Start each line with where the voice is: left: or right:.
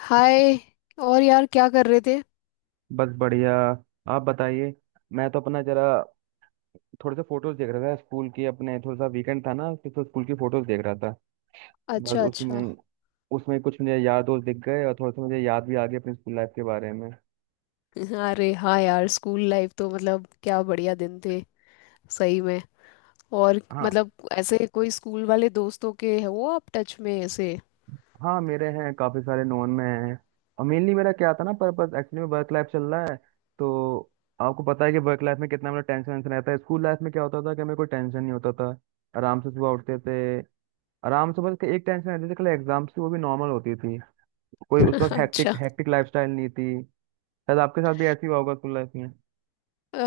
left: हाय। और यार, क्या कर रहे थे?
right: बस बढ़िया। आप बताइए। मैं तो अपना जरा थोड़े से फोटोज देख रहा था स्कूल के अपने। थोड़ा सा वीकेंड था ना, तो स्कूल की फोटोज देख रहा था। बस
left: अच्छा, अच्छा।
right: उसमें उसमें कुछ मुझे यार दोस्त दिख गए, और थोड़ा सा मुझे याद भी आ गया अपनी स्कूल लाइफ के बारे में।
left: अरे हाँ यार, स्कूल लाइफ तो मतलब क्या बढ़िया दिन थे। सही में। और
right: हाँ,
left: मतलब ऐसे कोई स्कूल वाले दोस्तों के है, वो आप टच में ऐसे?
right: हाँ मेरे हैं काफ़ी सारे, नॉन में हैं। और मेनली मेरा क्या था ना पर्पस, एक्चुअली में वर्क लाइफ चल रहा है, तो आपको पता है कि वर्क लाइफ में कितना मेरा टेंशन वेंशन रहता है। स्कूल लाइफ में क्या होता था कि हमें कोई टेंशन नहीं होता था। आराम से सुबह उठते थे। आराम से बस एक टेंशन रहती थी कल एग्जाम की, वो भी नॉर्मल होती थी। कोई उस वक्त हेक्टिक
left: अच्छा।
right: हेक्टिक लाइफस्टाइल नहीं थी। शायद आपके साथ भी ऐसी हुआ होगा स्कूल लाइफ में।
left: अ,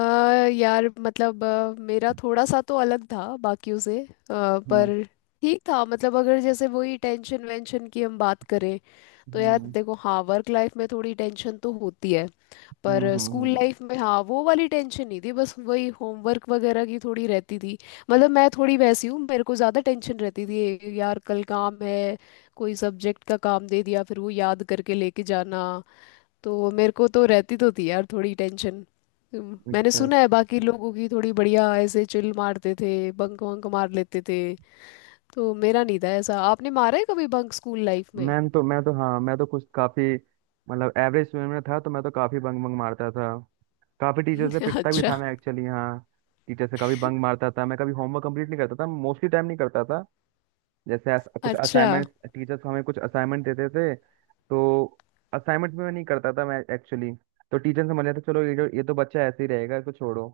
left: यार मतलब मेरा थोड़ा सा तो अलग था बाकियों से
right: हम्म,
left: पर ठीक था। मतलब अगर जैसे वही टेंशन वेंशन की हम बात करें, तो यार
right: हम्म,
left: देखो, हाँ वर्क लाइफ में थोड़ी टेंशन तो होती है,
right: हम्म,
left: पर
right: हम्म,
left: स्कूल लाइफ में हाँ वो वाली टेंशन नहीं थी, बस वही होमवर्क वगैरह की थोड़ी रहती थी। मतलब मैं थोड़ी वैसी हूँ, मेरे को ज़्यादा टेंशन रहती थी यार, कल काम है, कोई सब्जेक्ट का काम दे दिया, फिर वो याद करके लेके जाना। तो मेरे को तो रहती तो थी यार थोड़ी टेंशन। मैंने
right: अच्छा
left: सुना है
right: अच्छा।
left: बाकी लोगों की थोड़ी बढ़िया ऐसे चिल मारते थे, बंक वंक मार लेते थे। तो मेरा नहीं था ऐसा। आपने मारा है कभी बंक स्कूल लाइफ में?
right: मैं तो हाँ, मैं तो कुछ काफी एवरेज स्टूडेंट में था, तो मैं तो काफी बंग बंग मारता था। काफी टीचर से पिटता भी
left: अच्छा,
right: था मैं एक्चुअली, हाँ। टीचर से कभी बंग मारता था मैं, कभी होमवर्क कंप्लीट नहीं करता था, मोस्टली टाइम नहीं करता था। जैसे कुछ
left: अच्छा।
right: असाइनमेंट, टीचर्स हमें कुछ असाइनमेंट देते थे, तो असाइनमेंट में मैं नहीं करता था मैं एक्चुअली। तो टीचर समझ लेते चलो ये जो, ये तो बच्चा ऐसे ही रहेगा, इसको छोड़ो।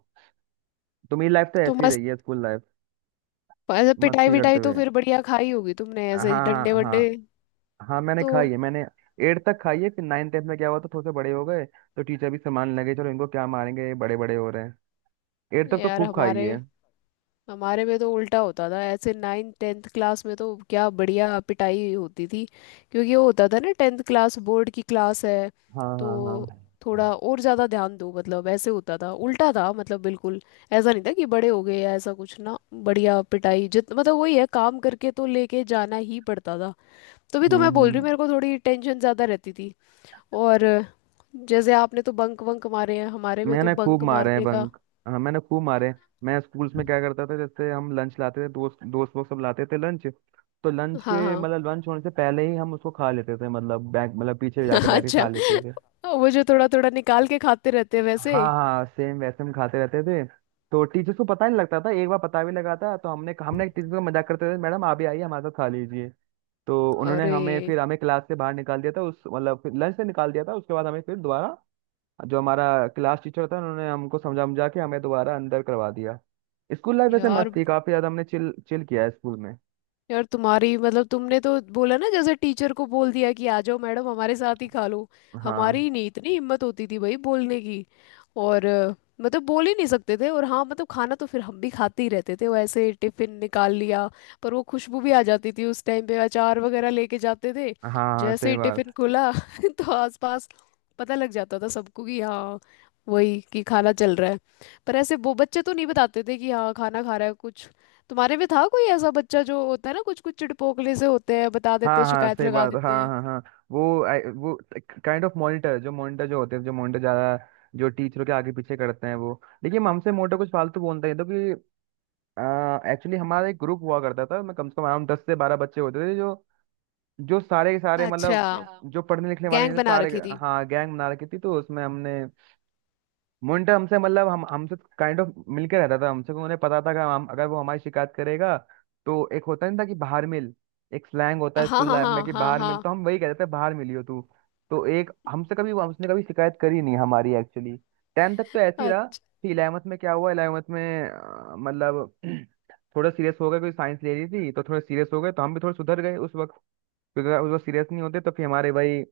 right: तो मेरी लाइफ तो
left: तो
right: ऐसी
left: मस्त।
right: रही है स्कूल लाइफ,
left: ऐसे पिटाई
right: मस्ती करते
left: विटाई तो
right: हुए।
left: फिर बढ़िया खाई होगी तुमने
right: हाँ,
left: ऐसे
right: हाँ,
left: डंडे वंडे।
right: हाँ। हाँ मैंने खाई
left: तो
right: है, मैंने एट तक खाई है। फिर नाइन टेंथ में क्या हुआ, तो थोड़े से बड़े हो गए, तो टीचर भी संभालने लगे, चलो इनको क्या मारेंगे, ये बड़े बड़े हो रहे हैं। एट तक तो
left: यार,
right: खूब खाई
left: हमारे
right: है।
left: हमारे में तो उल्टा होता था, ऐसे नाइन्थ टेंथ क्लास में तो क्या बढ़िया पिटाई होती थी। क्योंकि वो होता था ना, टेंथ क्लास बोर्ड की क्लास है,
right: हाँ,
left: तो
right: हाँ, हाँ।
left: थोड़ा और ज़्यादा ध्यान दो, मतलब ऐसे होता था। उल्टा था मतलब बिल्कुल। ऐसा नहीं था कि बड़े हो गए या ऐसा कुछ, ना बढ़िया पिटाई जित, मतलब वही है काम करके तो लेके जाना ही पड़ता था। तभी तो
right: हम्म,
left: मैं बोल रही हूँ
right: हम्म।
left: मेरे को थोड़ी टेंशन ज़्यादा रहती थी। और जैसे आपने तो बंक वंक मारे हैं, हमारे में तो
right: मैंने खूब
left: बंक
right: मारे हैं
left: मारने का।
right: बंक। हाँ मैंने खूब मारे हैं। मैं स्कूल्स में क्या करता था, जैसे हम लंच लाते थे, दोस्त दोस्त लोग सब लाते थे लंच। तो लंच
left: हाँ,
right: के
left: हाँ।
right: लंच होने से पहले ही हम उसको खा लेते थे, बैग पीछे जाके बैठ के खा
left: अच्छा।
right: लेते थे।
left: वो जो थोड़ा थोड़ा निकाल के खाते रहते हैं वैसे।
right: हाँ, हाँ, सेम वैसे हम खाते रहते थे। तो टीचर को पता नहीं लगता था। एक बार पता भी लगा था, तो हमने हमने टीचर को मजाक करते थे, मैडम आप भी आइए हमारे साथ खा लीजिए। तो उन्होंने
left: अरे
right: हमें फिर हमें क्लास से बाहर निकाल दिया था, उस मतलब फिर लंच से निकाल दिया था। उसके बाद हमें फिर दोबारा, जो हमारा क्लास टीचर था, उन्होंने हमको समझा समझा के हमें दोबारा अंदर करवा दिया। स्कूल लाइफ वैसे मस्त
left: यार,
right: थी, काफी ज्यादा हमने चिल चिल किया है स्कूल में।
left: यार तुम्हारी मतलब तुमने तो बोला ना, जैसे टीचर को बोल दिया कि आ जाओ मैडम हमारे साथ ही खा लो।
right: हाँ,
left: हमारी नहीं इतनी हिम्मत होती थी भाई बोलने की। और मतलब बोल ही नहीं सकते थे, और हाँ मतलब खाना तो फिर हम भी खाते ही रहते थे, वो ऐसे टिफिन निकाल लिया। पर वो खुशबू भी आ जाती थी, उस टाइम पे अचार वगैरह लेके जाते थे।
right: हाँ, हाँ,
left: जैसे
right: सही
left: ही टिफिन
right: बात,
left: खुला तो आसपास पता लग जाता था सबको कि हाँ, वही कि खाना चल रहा है। पर ऐसे वो बच्चे तो नहीं बताते थे कि हाँ खाना खा रहा है कुछ। तुम्हारे में था कोई ऐसा बच्चा जो होता है ना, कुछ कुछ चिड़पोकले से होते हैं, बता देते
right: हाँ,
left: हैं,
right: हाँ,
left: शिकायत
right: सही
left: लगा
right: बात,
left: देते
right: हाँ,
left: हैं?
right: हाँ, हाँ। वो काइंड ऑफ मॉनिटर, जो होते हैं, जो मॉनिटर ज्यादा जो टीचरों के आगे पीछे करते हैं, वो देखिए हम, हमसे मोटा कुछ फालतू बोलते हैं तो कि, एक्चुअली हमारा एक ग्रुप हुआ करता था, मैं कम से कम हम 10 से 12 बच्चे होते थे, जो, जो सारे के सारे
left: अच्छा।
right: जो पढ़ने लिखने वाले
left: गैंग
right: थे
left: बना
right: सारे।
left: रखी थी।
right: हाँ गैंग बना रखी थी, तो उसमें हमने मुंटा हमसे हम हमसे काइंड ऑफ मिलके रहता था। हमसे उन्हें पता था कि हम, अगर वो हमारी शिकायत करेगा तो एक होता नहीं था कि बाहर मिल। एक स्लैंग होता है
left: हाँ,
right: स्कूल
left: हाँ,
right: लाइफ में
left: हाँ,
right: कि
left: हाँ,
right: बाहर मिल,
left: हाँ।
right: तो हम वही कहते थे बाहर मिली हो तू। तो एक हमसे कभी उसने कभी शिकायत करी नहीं हमारी एक्चुअली। टेंथ तक तो ऐसे ही रहा।
left: अ-
right: फिर इलेवंथ में क्या हुआ, इलेवंथ में अ, मतलब थोड़ा सीरियस हो गए क्योंकि साइंस ले रही थी, तो थोड़ा सीरियस हो गए, तो हम भी थोड़ा सुधर गए उस वक्त। क्योंकि अगर उस वक्त सीरियस नहीं होते तो फिर हमारे भाई,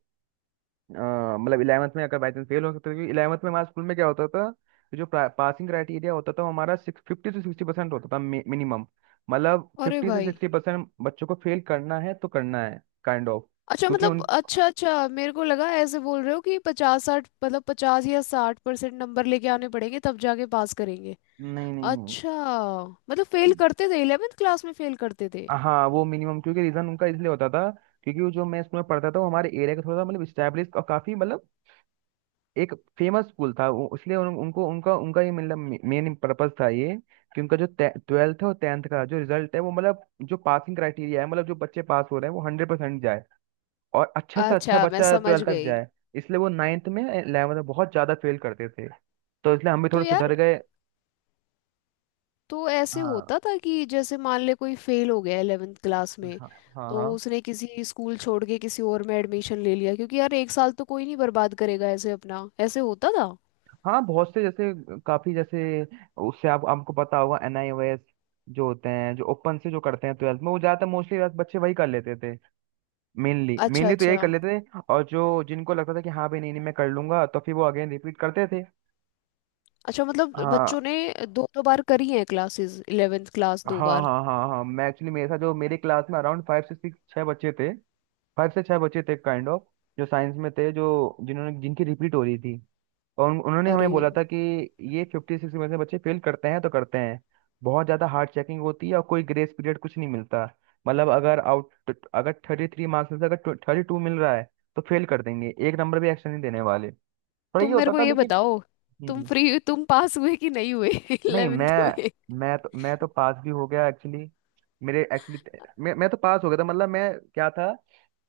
right: इलेवंथ में अगर बाई चांस फेल हो सकता था। क्योंकि इलेवंथ में हमारे स्कूल में क्या होता था कि जो पासिंग क्राइटेरिया होता था वो हमारा, सिक्स 50 से 60% होता था मिनिमम।
left: अरे
right: फिफ्टी से
left: भाई।
right: सिक्सटी परसेंट बच्चों को फेल करना है तो करना है, काइंड ऑफ।
left: अच्छा
right: क्योंकि
left: मतलब,
right: उन
left: अच्छा, अच्छा, मेरे को लगा ऐसे बोल रहे हो कि 50 60, मतलब 50 या 60% नंबर लेके आने पड़ेंगे, तब जाके पास करेंगे।
right: नहीं, नहीं, नहीं।
left: अच्छा मतलब फेल करते थे? इलेवेंथ क्लास में फेल करते थे?
right: हाँ वो मिनिमम, क्योंकि रीज़न उनका इसलिए होता था, क्योंकि वो जो मैं स्कूल में पढ़ता था, वो हमारे एरिया का थोड़ा सा स्टैब्लिश और काफ़ी एक फेमस स्कूल था वो। इसलिए उनको उनका उनका ये मेन पर्पस था ये, कि उनका जो ट्वेल्थ और टेंथ का जो रिजल्ट है वो जो पासिंग क्राइटेरिया है, जो बच्चे पास हो रहे हैं वो 100% जाए, और अच्छा से अच्छा
left: अच्छा, मैं
right: बच्चा
left: समझ
right: ट्वेल्थ तक
left: गई।
right: जाए। इसलिए वो नाइन्थ में इलेवंथ में बहुत ज्यादा फेल करते थे। तो इसलिए हम भी
left: तो
right: थोड़े
left: यार,
right: सुधर गए।
left: तो ऐसे
right: हाँ,
left: होता था कि जैसे मान ले कोई फेल हो गया 11th क्लास में,
right: हाँ, हाँ,
left: तो
right: हाँ।
left: उसने किसी स्कूल छोड़ के किसी और में एडमिशन ले लिया, क्योंकि यार एक साल तो कोई नहीं बर्बाद करेगा ऐसे अपना। ऐसे होता था।
right: हाँ, बहुत से जैसे, काफी जैसे, उससे आप आपको पता होगा एनआईओएस जो होते हैं, जो ओपन से जो करते हैं ट्वेल्थ में, वो ज्यादातर मोस्टली बच्चे वही कर लेते थे। मेनली
left: अच्छा,
right: मेनली तो यही
left: अच्छा।
right: कर लेते थे, और जो जिनको लगता था कि हाँ भाई, नहीं, नहीं, मैं कर लूंगा, तो फिर वो अगेन रिपीट करते थे।
left: अच्छा मतलब बच्चों
right: हाँ,
left: ने दो दो बार करी है क्लासेस, 11th क्लास
right: हाँ,
left: 2 बार?
right: हाँ, हाँ। हाँ मैं एक्चुअली, मेरे साथ जो मेरे क्लास में अराउंड 5 से 6 बच्चे थे, 5 से 6 बच्चे थे काइंड ऑफ, जो साइंस में थे, जो जिन्होंने जिनकी रिपीट हो रही थी। और उन्होंने हमें
left: अरे
right: बोला था कि ये 56 में से बच्चे फेल करते हैं तो करते हैं। बहुत ज़्यादा हार्ड चेकिंग होती है, और कोई ग्रेस पीरियड कुछ नहीं मिलता। अगर आउट अगर 33 मार्क्स में से अगर 32 मिल रहा है, तो फेल कर देंगे, एक नंबर भी एक्स्ट्रा नहीं देने वाले। पर ये
left: तुम मेरे
right: होता
left: को
right: था
left: ये
right: लेकिन।
left: बताओ,
right: हम्म,
left: तुम पास हुए कि नहीं हुए
right: नहीं,
left: 11th में?
right: मैं तो पास भी हो गया एक्चुअली। मेरे एक्चुअली मैं तो पास हो गया था, मैं क्या था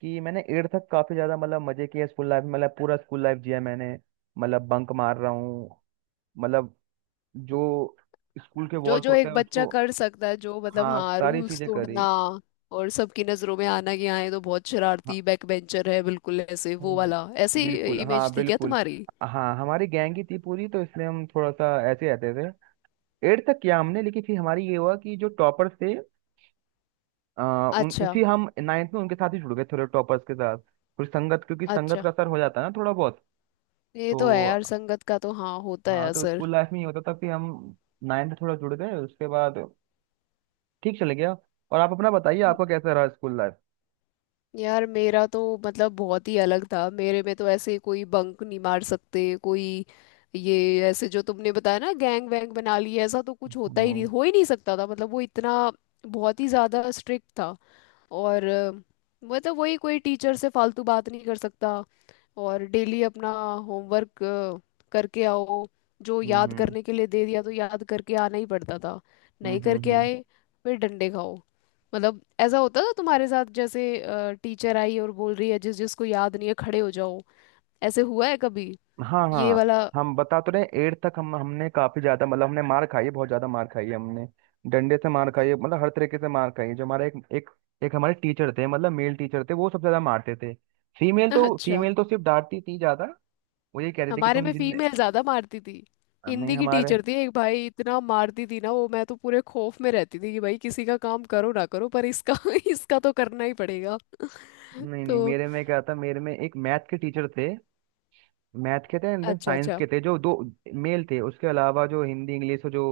right: कि मैंने एट तक काफी ज्यादा मजे किए स्कूल लाइफ में, पूरा स्कूल लाइफ जिया मैंने। बंक मार रहा हूँ, मतलब जो स्कूल के
left: जो
right: वॉल्स
left: जो
right: होते
left: एक
right: हैं
left: बच्चा
right: उसको,
left: कर सकता है, जो मतलब
right: हाँ
left: हाँ
right: सारी
left: रूल्स
right: चीजें करी।
left: तोड़ना, और सबकी नजरों में आना कि हाँ ये तो बहुत
right: हाँ,
left: शरारती बैक बेंचर है, बिल्कुल ऐसे
right: हाँ,
left: वो वाला, ऐसी
right: बिल्कुल, हाँ
left: इमेज थी क्या
right: बिल्कुल।
left: तुम्हारी?
right: हाँ हमारी गैंग ही थी पूरी, तो इसलिए हम थोड़ा सा ऐसे रहते थे। एट तक किया हमने, लेकिन फिर हमारी ये हुआ कि जो टॉपर्स थे, उन
left: अच्छा,
right: फिर हम नाइन्थ में उनके साथ ही जुड़ गए, थोड़े टॉपर्स के साथ। फिर संगत, क्योंकि संगत
left: अच्छा।
right: का असर हो जाता है ना थोड़ा बहुत।
left: ये
right: तो
left: तो है यार, संगत का तो हाँ होता है
right: हाँ, तो
left: असर।
right: स्कूल लाइफ में ये होता था कि हम नाइन्थ में थोड़ा जुड़ गए, उसके बाद ठीक चले गया। और आप अपना बताइए,
left: म-
right: आपका कैसा रहा स्कूल लाइफ।
left: यार मेरा तो मतलब बहुत ही अलग था। मेरे में तो ऐसे कोई बंक नहीं मार सकते कोई, ये ऐसे जो तुमने बताया ना गैंग वैंग बना ली, ऐसा तो कुछ होता ही नहीं,
right: हम्म,
left: हो ही नहीं सकता था। मतलब वो इतना बहुत ही ज्यादा स्ट्रिक्ट था। और मतलब वही कोई टीचर से फालतू बात नहीं कर सकता, और डेली अपना होमवर्क करके आओ। जो याद
right: हम्म,
left: करने के लिए दे दिया तो याद करके आना ही पड़ता था,
right: हम्म,
left: नहीं
right: हम्म,
left: करके
right: हम्म।
left: आए फिर डंडे खाओ। मतलब ऐसा होता था तुम्हारे साथ जैसे, टीचर आई और बोल रही है जिस जिसको याद नहीं है खड़े हो जाओ, ऐसे हुआ है कभी,
right: हाँ,
left: ये
right: हाँ,
left: वाला?
right: हम बता तो रहे हैं, एट तक हम, हमने काफी ज्यादा हमने मार खाई है, बहुत ज्यादा मार खाई है हमने। डंडे से मार खाई है, हर तरीके से मार खाई है। जो हमारे एक एक एक हमारे टीचर थे, मेल टीचर थे, वो सबसे ज्यादा मारते थे।
left: अच्छा।
right: फीमेल तो सिर्फ डांटती थी ज्यादा। वो ये कह रही थी कि
left: हमारे
right: तुम
left: में
right: जिन,
left: फीमेल ज्यादा मारती थी,
right: नहीं
left: हिंदी की
right: हमारे
left: टीचर थी एक भाई, इतना मारती थी ना वो, मैं तो पूरे खौफ में रहती थी कि भाई किसी का काम करो ना करो पर इसका इसका तो करना ही पड़ेगा।
right: नहीं, नहीं
left: तो
right: मेरे में क्या था, मेरे में एक मैथ के टीचर थे। मैथ के थे एंड देन
left: अच्छा,
right: साइंस
left: अच्छा।
right: के थे, जो दो मेल थे। उसके अलावा जो हिंदी इंग्लिश और जो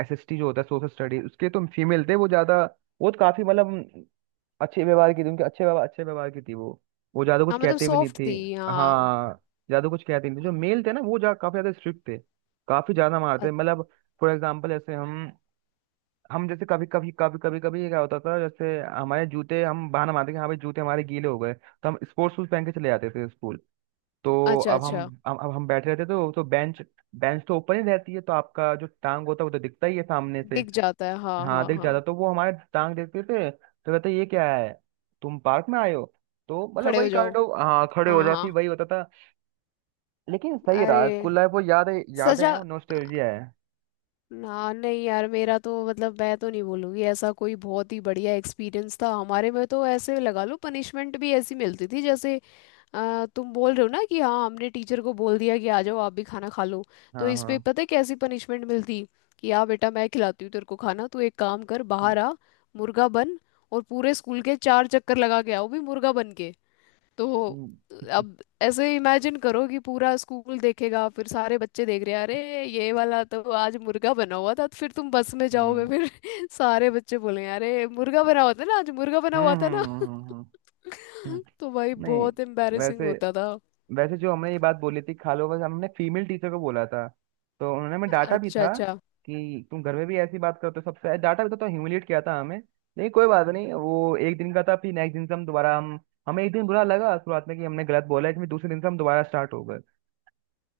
right: एसएसटी जो होता है सोशल स्टडी, उसके तो फीमेल थे वो ज्यादा। वो तो काफी अच्छे व्यवहार की थी। उनके अच्छे व्यवहार की थी वो ज्यादा कुछ
left: हाँ मतलब
right: कहते भी नहीं
left: सॉफ्ट
right: थी।
left: थी, हाँ।
right: हाँ, ज्यादा कुछ कहते नहीं थे। जो मेल थे ना, वो जा काफी ज्यादा स्ट्रिक्ट थे, काफी ज्यादा मारते
left: अ-
right: थे। फॉर एग्जाम्पल, जैसे हम जैसे कभी कभी कभी कभी कभी ये क्या होता था, जैसे हमारे जूते, हम बहाना मारते कि हाँ भाई जूते हमारे गीले हो गए, तो हम स्पोर्ट्स शूज पहन के चले जाते थे स्कूल। तो
left: अच्छा,
right: अब हम
left: अच्छा।
right: अब हम बैठे रहते, तो बेंच, बेंच तो ऊपर ही रहती है, तो आपका जो टांग होता है, वो तो दिखता ही है सामने से।
left: दिख जाता है हाँ,
right: हाँ
left: हाँ,
right: दिख
left: हाँ।
right: जाता, तो वो हमारे टांग देखते थे, तो कहते ये क्या है, तुम पार्क में आए हो। तो
left: खड़े हो
right: वही
left: जाओ।
right: कांड हो, हाँ खड़े हो
left: हाँ,
right: जाती,
left: हाँ।
right: वही होता था। लेकिन सही रहा
left: अरे
right: स्कूल लाइफ, वो यादें यादें
left: सजा।
right: हैं, वो नॉस्टैल्जिया है।
left: ना नहीं यार, मेरा तो मतलब मैं तो नहीं बोलूंगी ऐसा कोई बहुत ही बढ़िया एक्सपीरियंस था। हमारे में तो ऐसे लगा लो, पनिशमेंट भी ऐसी मिलती थी जैसे, तुम बोल रहे हो ना कि हाँ हमने टीचर को बोल दिया कि आ जाओ आप भी खाना खा लो, तो
right: हाँ,
left: इस पे
right: हाँ,
left: पता है कैसी पनिशमेंट मिलती? कि आ बेटा, मैं खिलाती हूँ तेरे को खाना, तू एक काम कर बाहर
right: हम्म,
left: आ, मुर्गा बन और पूरे स्कूल के 4 चक्कर लगा के आओ भी मुर्गा बन के। तो
right: हम्म,
left: अब ऐसे इमेजिन करो कि पूरा स्कूल देखेगा, फिर सारे बच्चे देख रहे हैं अरे ये वाला तो आज मुर्गा बना हुआ था, तो फिर तुम बस में जाओगे
right: हम्म,
left: फिर सारे बच्चे बोलेंगे अरे मुर्गा बना हुआ था ना, आज मुर्गा बना
right: हम्म,
left: हुआ था ना।
right: हम्म।
left: तो भाई
right: नहीं,
left: बहुत एम्बैरेसिंग
right: वैसे
left: होता था।
right: वैसे जो हमने ये बात बोली थी खालो, बस हमने फीमेल टीचर को बोला था, तो उन्होंने हमें डांटा भी
left: अच्छा,
right: था
left: अच्छा।
right: कि तुम घर में भी ऐसी बात करते हो, सबसे डांटा भी था, तो ह्यूमिलेट किया था हमें। लेकिन कोई बात नहीं, वो एक दिन का था, फिर नेक्स्ट दिन से हम दोबारा हम हमें एक दिन बुरा लगा शुरुआत में कि हमने गलत बोला है, फिर दूसरे दिन से हम दोबारा स्टार्ट हो गए।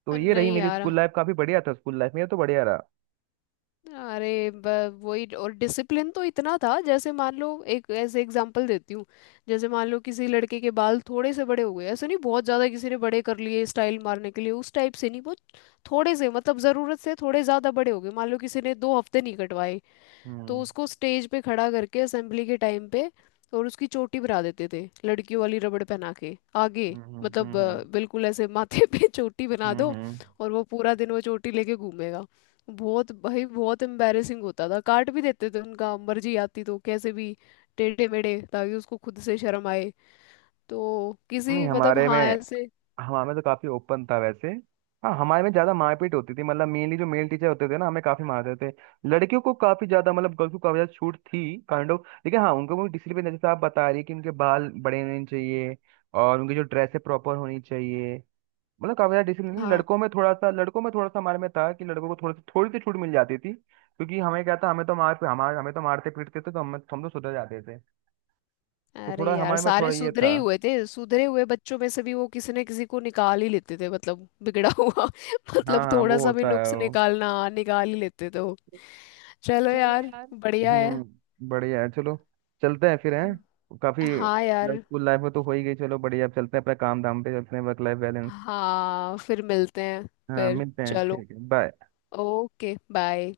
right: तो ये रही
left: नहीं
right: मेरी
left: यार,
right: स्कूल लाइफ, काफी बढ़िया था स्कूल लाइफ, मेरा तो बढ़िया रहा।
left: अरे वही, और डिसिप्लिन तो इतना था जैसे मान लो, एक ऐसे एग्जांपल देती हूँ। जैसे मान लो किसी लड़के के बाल थोड़े से बड़े हो गए, ऐसे नहीं बहुत ज़्यादा किसी ने बड़े कर लिए स्टाइल मारने के लिए उस टाइप से नहीं, बहुत थोड़े से मतलब, ज़रूरत से थोड़े ज़्यादा बड़े हो गए, मान लो किसी ने 2 हफ्ते नहीं कटवाए, तो
right: हम्म,
left: उसको स्टेज पे खड़ा करके असेंबली के टाइम पे और उसकी चोटी भरा देते थे, लड़कियों वाली रबड़ पहना के आगे।
right: हम्म, हम्म,
left: मतलब
right: हम्म, हम्म,
left: बिल्कुल ऐसे माथे पे चोटी बना
right: हम्म,
left: दो,
right: हम्म।
left: और वो पूरा दिन वो चोटी लेके घूमेगा। बहुत भाई बहुत एम्बैरेसिंग होता था। काट भी देते थे उनका मर्जी आती तो, कैसे भी टेढ़े मेढ़े, ताकि उसको खुद से शर्म आए। तो
right: नहीं
left: किसी मतलब
right: हमारे में
left: हाँ, ऐसे।
right: हमारे में तो काफी ओपन था वैसे। हाँ हमारे में ज्यादा मारपीट होती थी, मेनली जो मेल टीचर होते थे ना हमें काफी मारते थे। लड़कियों को काफी ज्यादा गर्ल्स को काफी ज्यादा छूट थी काइंड ऑफ। लेकिन हाँ उनको भी डिसिप्लिन, जैसे आप बता रही है कि उनके बाल बड़े होने चाहिए, और उनकी जो ड्रेस है प्रॉपर होनी चाहिए। काफी ज्यादा डिसिप्लिन।
left: हाँ।
right: लड़कों में थोड़ा सा हमारे में था कि लड़कों को थोड़ी सी छूट मिल जाती थी, क्योंकि हमें क्या था, हमें तो मारते पीटते थे, तो हम तो सुधर जाते थे। तो
left: अरे
right: थोड़ा
left: यार,
right: हमारे में थोड़ा
left: सारे
right: ये
left: सुधरे
right: था।
left: ही हुए थे, सुधरे हुए बच्चों में से भी वो किसी न किसी को निकाल ही लेते थे मतलब, बिगड़ा हुआ
right: हाँ,
left: मतलब
right: हाँ,
left: थोड़ा
right: वो
left: सा भी
right: होता है
left: नुक्स
right: वो।
left: निकालना निकाल ही लेते थे वो। चलो यार, बढ़िया है।
right: हम्म, बढ़िया है, चलो चलते हैं फिर। हैं काफी
left: हाँ यार।
right: स्कूल लाइफ में तो हो ही गई, चलो बढ़िया, अब चलते हैं अपने काम धाम पे, चलते हैं वर्क लाइफ बैलेंस।
left: हाँ फिर मिलते हैं।
right: हाँ
left: फिर
right: मिलते हैं,
left: चलो,
right: ठीक है, बाय।
left: Okay bye.